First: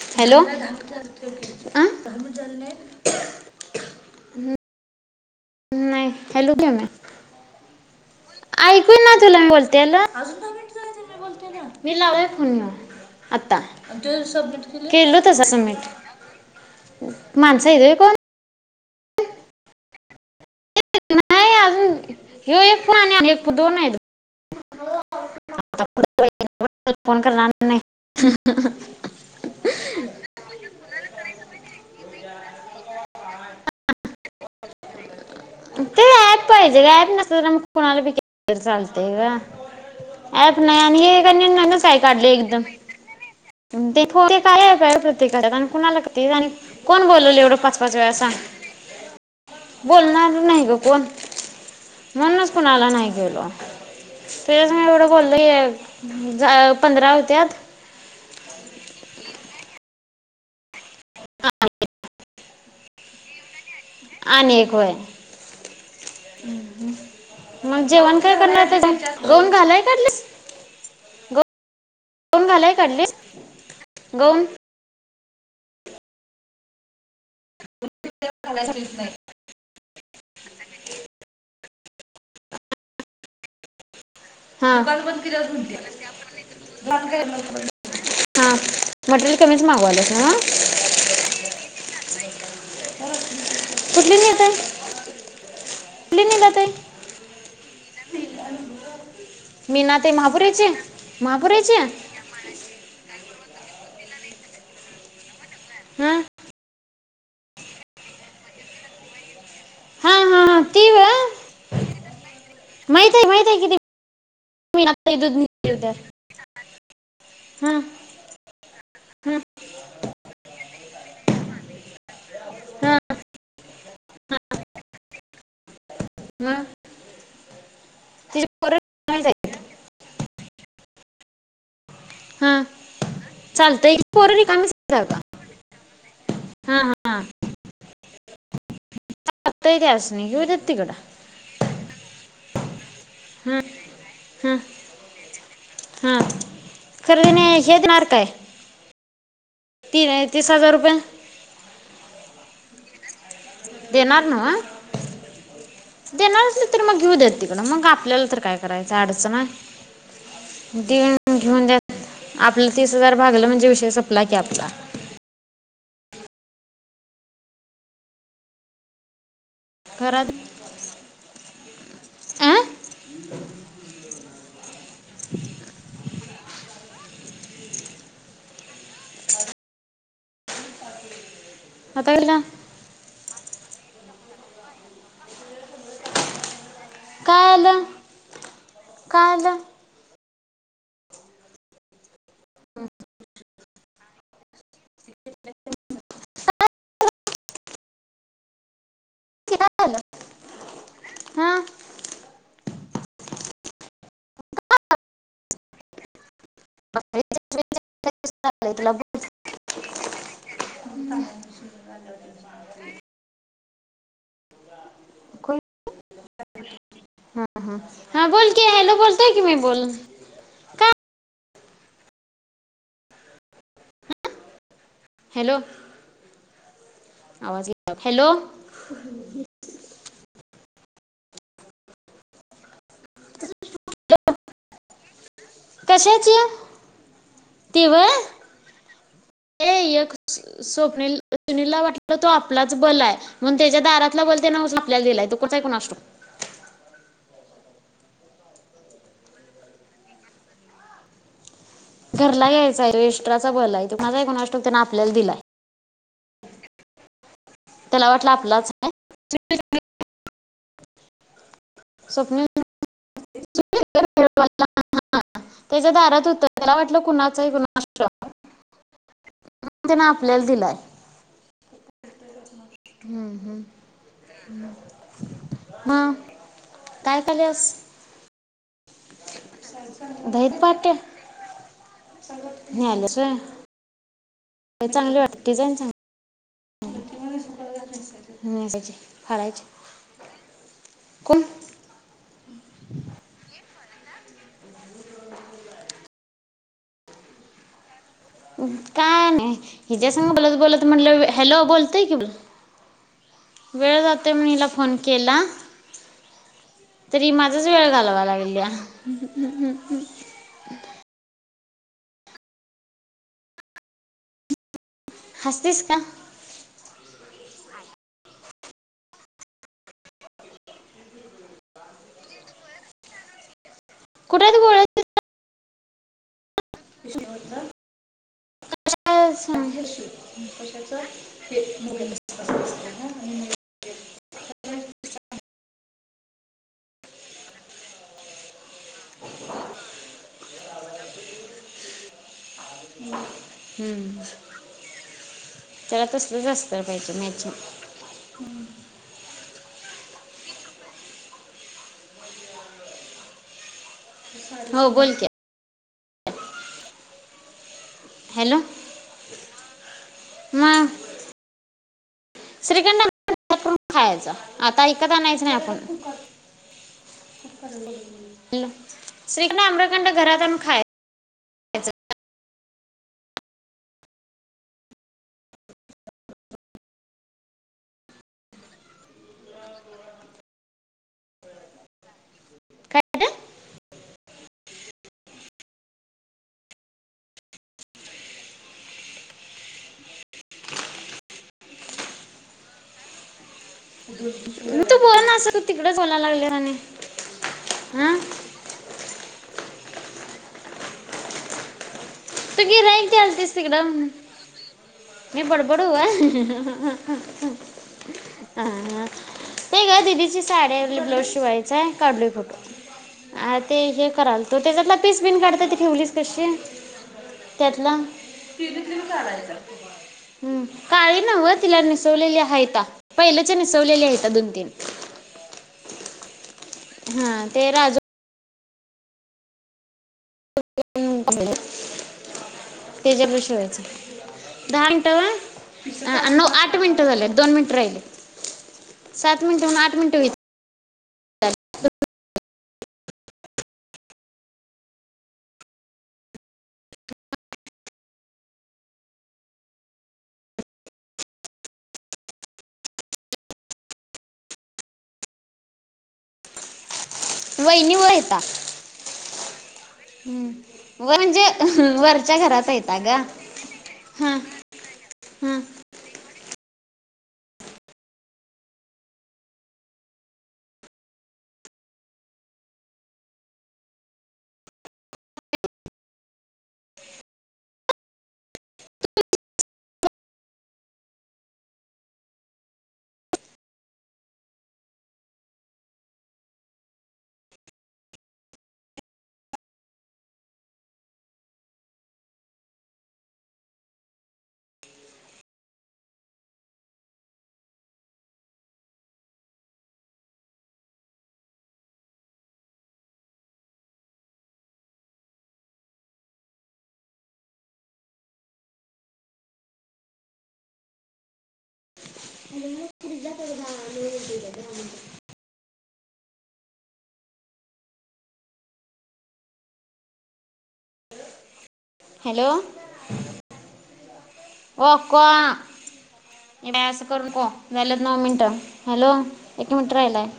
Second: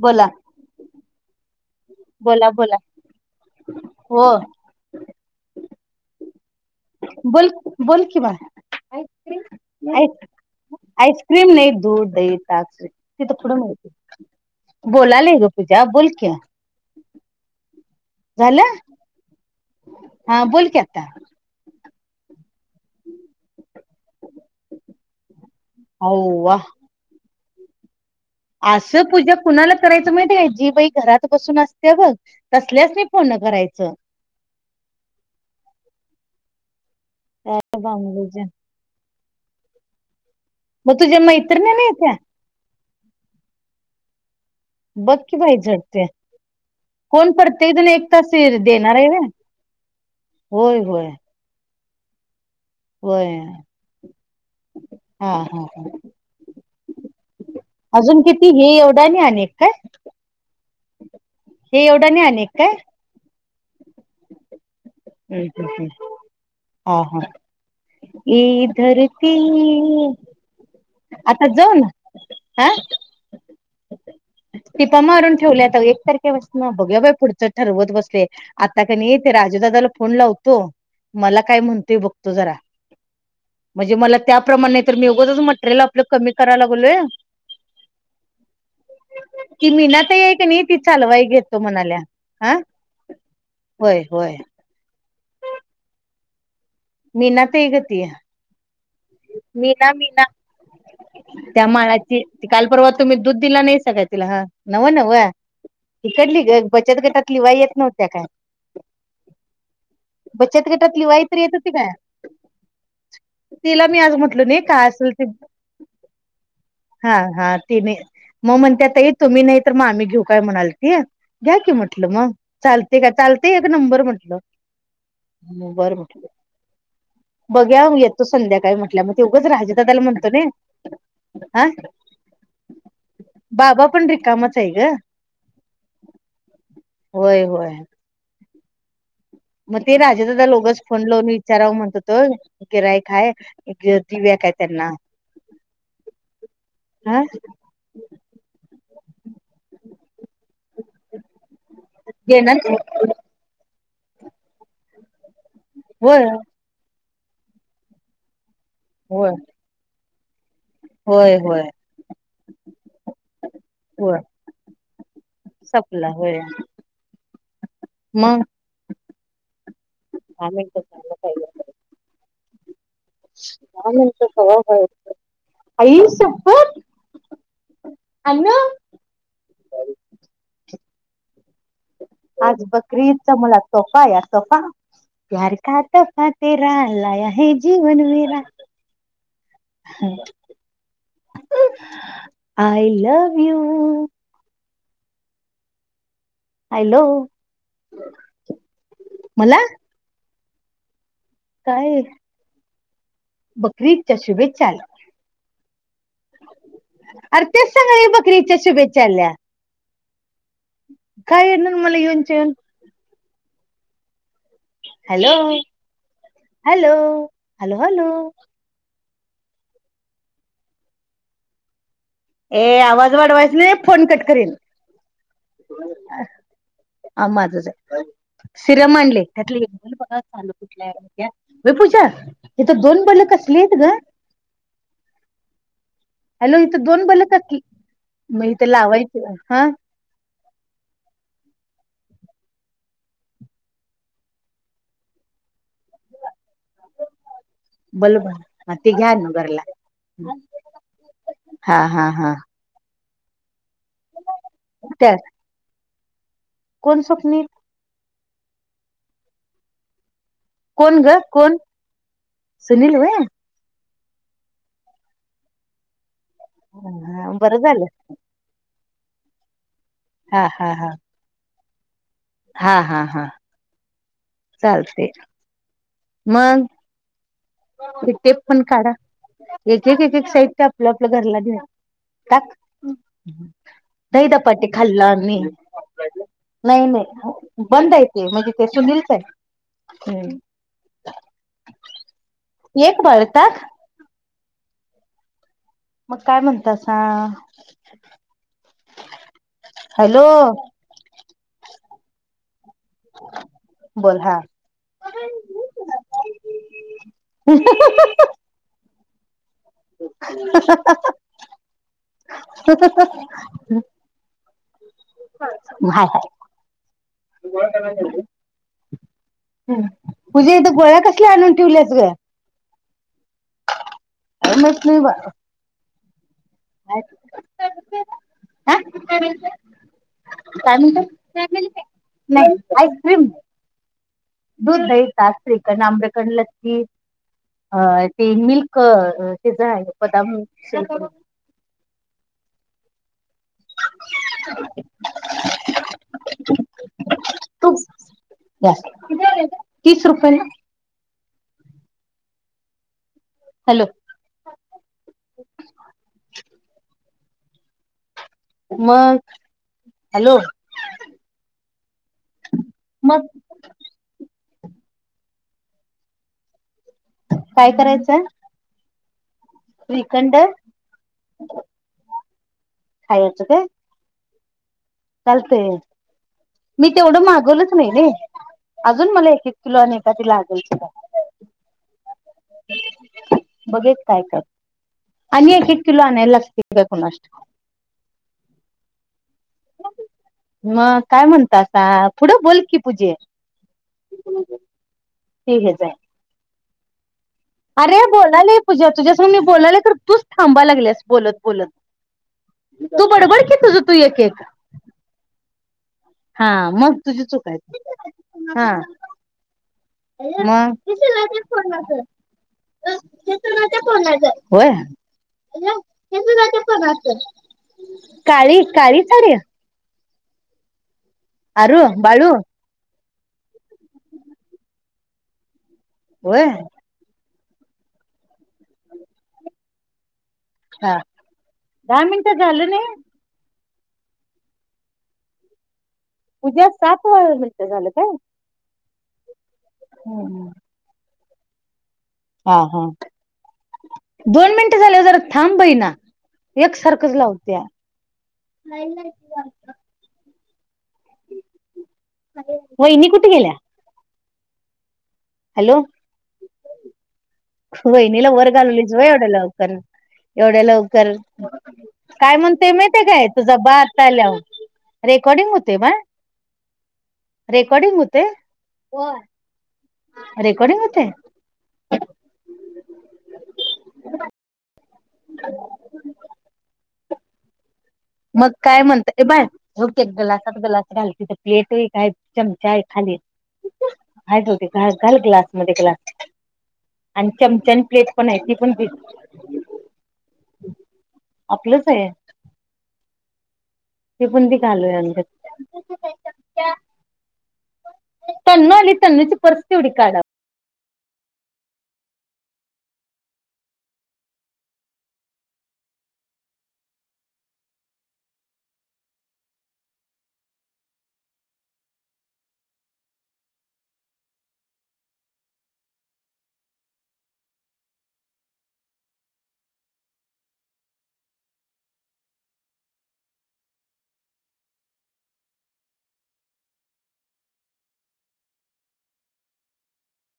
बोला hello hello - बोला बोला हो नाही [unintelligible] बोल बोल कि? बा ऐकू येई ना तुला मी बोलतेल आईस आईस्क्रीम नाही मी दूध लावले दही फोन ताक तिथं पुढं आता मिळते केलो बोलाले ग तसंच मी पूजा बोल की सबमिट माणसं होय कोण? झालं हा बोल कि आता अ हयो एक फोन आणि एक फोन दोन आहे आता हो वा पुढचं फोन करणार नाही. नाही. असं पूजा कुणाला करायचं माहिती का? जी बाई घरात बसून असते बघ तसल्यासनी फोन करायच.? ते पाहिजे काय. कोण नसलं तर कोणाला बी केलं चालते ग ॲप मग तुझ्या नाही का मैत्रिणी नविनच नाही त्या काढली एकदम होय. काय काय बघ की प्रत्येकाात बाई आणि झडते कुणालागते आणि कोण बोलल एवढं प्रत्येक पाच जण पाच एक वेळा तास सांग देणार आहे ना बोलणार नाही ग होय कोण? होय [inaudible] म्हणूनच कुणाला नाही होय गेलो तुझ्या सग एवढं हा बोललं हा हा. कि झा. पंधरा होत्यात. अजून किती हे एवढा आणि एक काय? हे एवढं आणि एक काय? आणि एक होय हम्म हम्म हम्म. हा हा मग जेवण काय ई करणार? धरती गाऊन घालाय काढलीस. आता जाऊ ना गाऊन हा घालाय काढलीस गाऊन प मरून ठेवल्याता एक तारखे पासन बघू बाई पुढच ठरवत बसले आता का नाही ते राजूदादाला फोन लावतो मला काय म्हणतोय बघतो जरा म्हणजे मला हां त्याप्रमाणे तर मी उगचच म्हण मटरेल आपलं कमी करा लागलोय हां मटेरियल कमीच कि मीनात मागवायलास ना ये कि नाही ती चालवाई घेतो म्हणाल्या. आ होय होय. कुठंली मीना ताई? मीना ताई ग ती. मी मीना ना ते मीना महापुराची त्या महापुराची हां मालाची काल परवा तुम्ही दूध. दिला नाही सा का तिला हा नवं नव. तिकडली ग. बचत गटात लिवाई येत नव्हत्या काय हां हां हां बचत ती गटात व लिवाई तर येत होती काय. माहीत आहे माहीत आहे की ती तिला मी आज म्हटल मी काय ना असेल ते दूध नेली होत्या हा हा हां ती म मग म्हणतात त हां तुम्ही नाही तर मग आम्ही घेऊ काय म्हणाल ते द्याकी म्हटलं म हां चालतय का चालतय. नंबर म्हंटलंं बर म्हटल. [unintelligible] बघ. या म येतो तिची संध्याकाळी पोरं म्हटल्या मग. ते माहीत आहे उगच राजू दादाला म्हणतो मी. हा. हां बाबा चालतंय की पण पोरं रिकामाच हाय रिकामीच गं आहेत का हा हा होय होय. चालतंय मग की ते असं राजू नाही घेऊ दादाला देत उगच तिकडं फोन लावून विचाराव म्हणत. त गिराईक काय हां दिव्या काय हां त्यांना हां हा तीन तीस हजार रुपये. देणार की. देणार नव्ह? होय देणार असलं तर मग घेऊदेत. तिकडं मग आपल्याला तर काय. करायच होय आडचन हाय होय देऊन होय घेऊन द्या. आपलं तीस हजार भागलं म्हणजे विषय होय. संपला की आपला. सपला होय मग घरात दहा मिनट झालं काय गं. आ आई शप्पत आनु आता गेला आज बकरी ईद. मला सोपा आया सोपा प्यार का तोफा तेरा लाया काय हे आलं जीवन मेरा. काय आलं? हं. I love you. हॅलो, मला? हां काय? बकरी ईदच्या शुभेच्छा आलं. अर तेच [unintelligible] बकरी ईदच्या शुभेच्या आल्या. [inaudible] काय येणार मला येऊनच्या येऊन? हॅलो, हॅलो हा हॅलो हा हॅलो हा बोल की, हॅलो बोल. तेय की मी बोल काय ए आवाज वाढवायचा नाही हां फोन कट करीन. हॅलो हां माझचं आवाज गेला आहे. हॅलो सिरम आणलय त्यातलं एक [unintelligible] ए पूजा, इथं दोन बले कसली आहेत गं? कशाची हॅलो, इथं दोन बल कसली? ती व्हय मग इथं लावायचयं. हां, स्व - स्वप्नील सुनीलला वाटलं तो आपलाच बलं आहे. म्हणून त्याच्या दारातला बल उचलून त्याने आपल्याला दिलाय. तो कुठे आहे कोणास ठाऊक? बल भर. हां ते घ्या नं घरला. घरला यायचंय हाय व्हय? ट्राचा बल हायत. [unintelligible] त्यानं आपल्याला त्या दिलाय. कोण स्वप्नील? मला वाटलं आपलाचं हाय [inaudible] कोण गं? कोण? स्वप्नील सुनील व्हय? [unintelligible] त्याच्या दारात होत हं हां बरं झालं. म्हणून त्यांनं आपल्याला दिलाय. हां हां हां चालते. मगं, मग काय पल्यास ते टेप पण काढा. एक एक एक एक साईड ते आपलं पाट्या आपलं घरला घ्या. टाक, न्यायलास व्हय. दही धपाटे लय खाल्ल चांगली आज मी. वाटते डिझाईन चांगली नाही नाही, बंद हायत ते म्हणजे, ते नेसायची सुनिलचं आहे. फाडायची हं, कोण एक बळतात [inaudible] मगं काय म्हणतासा? का नाय, हिज्या संग बोलत-बोलत म्हटलं हॅलो बोल त्यय केवढं वेळ बोल जातोय हा म्हणून हिला फोन केला, तर ही माझाचं वेळ घालावा लागलीया. हम्म हम्म. [inaudible] [inaudible] हस्तीस का? पूजी इथं गोळ्या कसल्या आणून ठेवल्यात ग? कुठे तू माहीत नाही बा. काय कशाचा म्हणत नाही आईस्क्रीम [inaudible] दूध, दही, ताक, श्रीखंड, आम्रखंड, लस्सी अ ते मिल्क अ तिच्या आहे बदाम शेक हम्म, त्याला तसलंच असतर मैंचिंग. तूप तीस रुपये न हॅलो हो बोल की मग हॅलो मं श्रीखंड मग [inaudible] करून खायचा. आता विकत आणायचं नाही आपण. काय करायचं हॅलो श्रीखंड, आम्रखंड श्रीखंड घरात आणून खायायच. खायायचा काय? चालतंय मी तेवढं मागवलोच नाही नई, अजून मला एक-एक किलो आणि एकादी लागल सुद्धा. काय रे? बघेत काय करता आणि एक-एक किलो आणायला लागतय काय कुणास ठाव, म काय म्हणतासा पुढं बोल कि पूजे. तू बोलना असं ते तू हेच आहे तिकडेच बोला लागल्या आणि अरे हा बोलायला ये पूजा तुझ्या मी बोलालोय तर तूच थांबा लागल्यास बोलत-बोलत. तू तू गिराईक बडबड द्यालतीस की तुझं तू एक-एक. मी बड बडू होय, चूक आहे हा ते ग दिदीची मग साडीला ब्लाऊज शिवायच आहे, काढलोय फोटो, अ ते हे कराल तो होय तेजातला पीस बीन काढतय ते ठेवलीस कशी? त्यातला काळी काळी साडी हुं. काळी नव्ह आरू तिला बाळू नेसवलेली हाईता. पहिलच्या नसेवलेल्या हाईता दोन तीन. व्हय. हा ते राजू हा दहा मिनिटं झालं नाही. त्याच्या ब्लाऊज शिवायचं दहा मिनट होय. नऊ पूजा आठ मिनिट सात झालेत. दोन मिनिटं मिनिट झालं काय राहिलेत. सात. [unintelligible] मिनट आठ मिनट होईल. हम्म ह ह दोन मिनट झाल्या जरा थांबइन् एक सारखच वागतिया. वहिनी कुठं गेल्या? हॅलो. वहिनी वैनीला एवढ येता वर घालवलीस होय [unintelligible] एवढ्या लवकर व म्हणजे काय वरच्या घरात म्हणते येता ग माहितीये तुझा बाप हा [unintelligible] रेकॉर्डिंग हं होते काय? रेकॉर्डिंग होत व्हाय. रेकॉर्डीिंग होतय. [inaudible] मग काय म्हणत ऐ बाय [unintelligible] तिथं ग्लासत ग्लास घाल प्लेट काय चमचा आहे खाली पॅलेट आहे काय चमचा आहे खाली हा घाल ग्लास मधे त्या आण चमचा आणि प्लेट पण घ्या तिथ प आहे काय चमचा आहे खालीाय टी घा घाल ग्लास मध्ये ग्लास आणि चमच्यानी प्लेट पण आहे ती पण घे आपलंच आहे. [unintelligible] तन्वी आली तन्वीची पर्स तेव्हाडी काढा. [unintelligible] हॅलो. वो को येड्या असं करू नको राहिलेत नऊ मिनिट. हॅलो एक मिनट राहिलाय.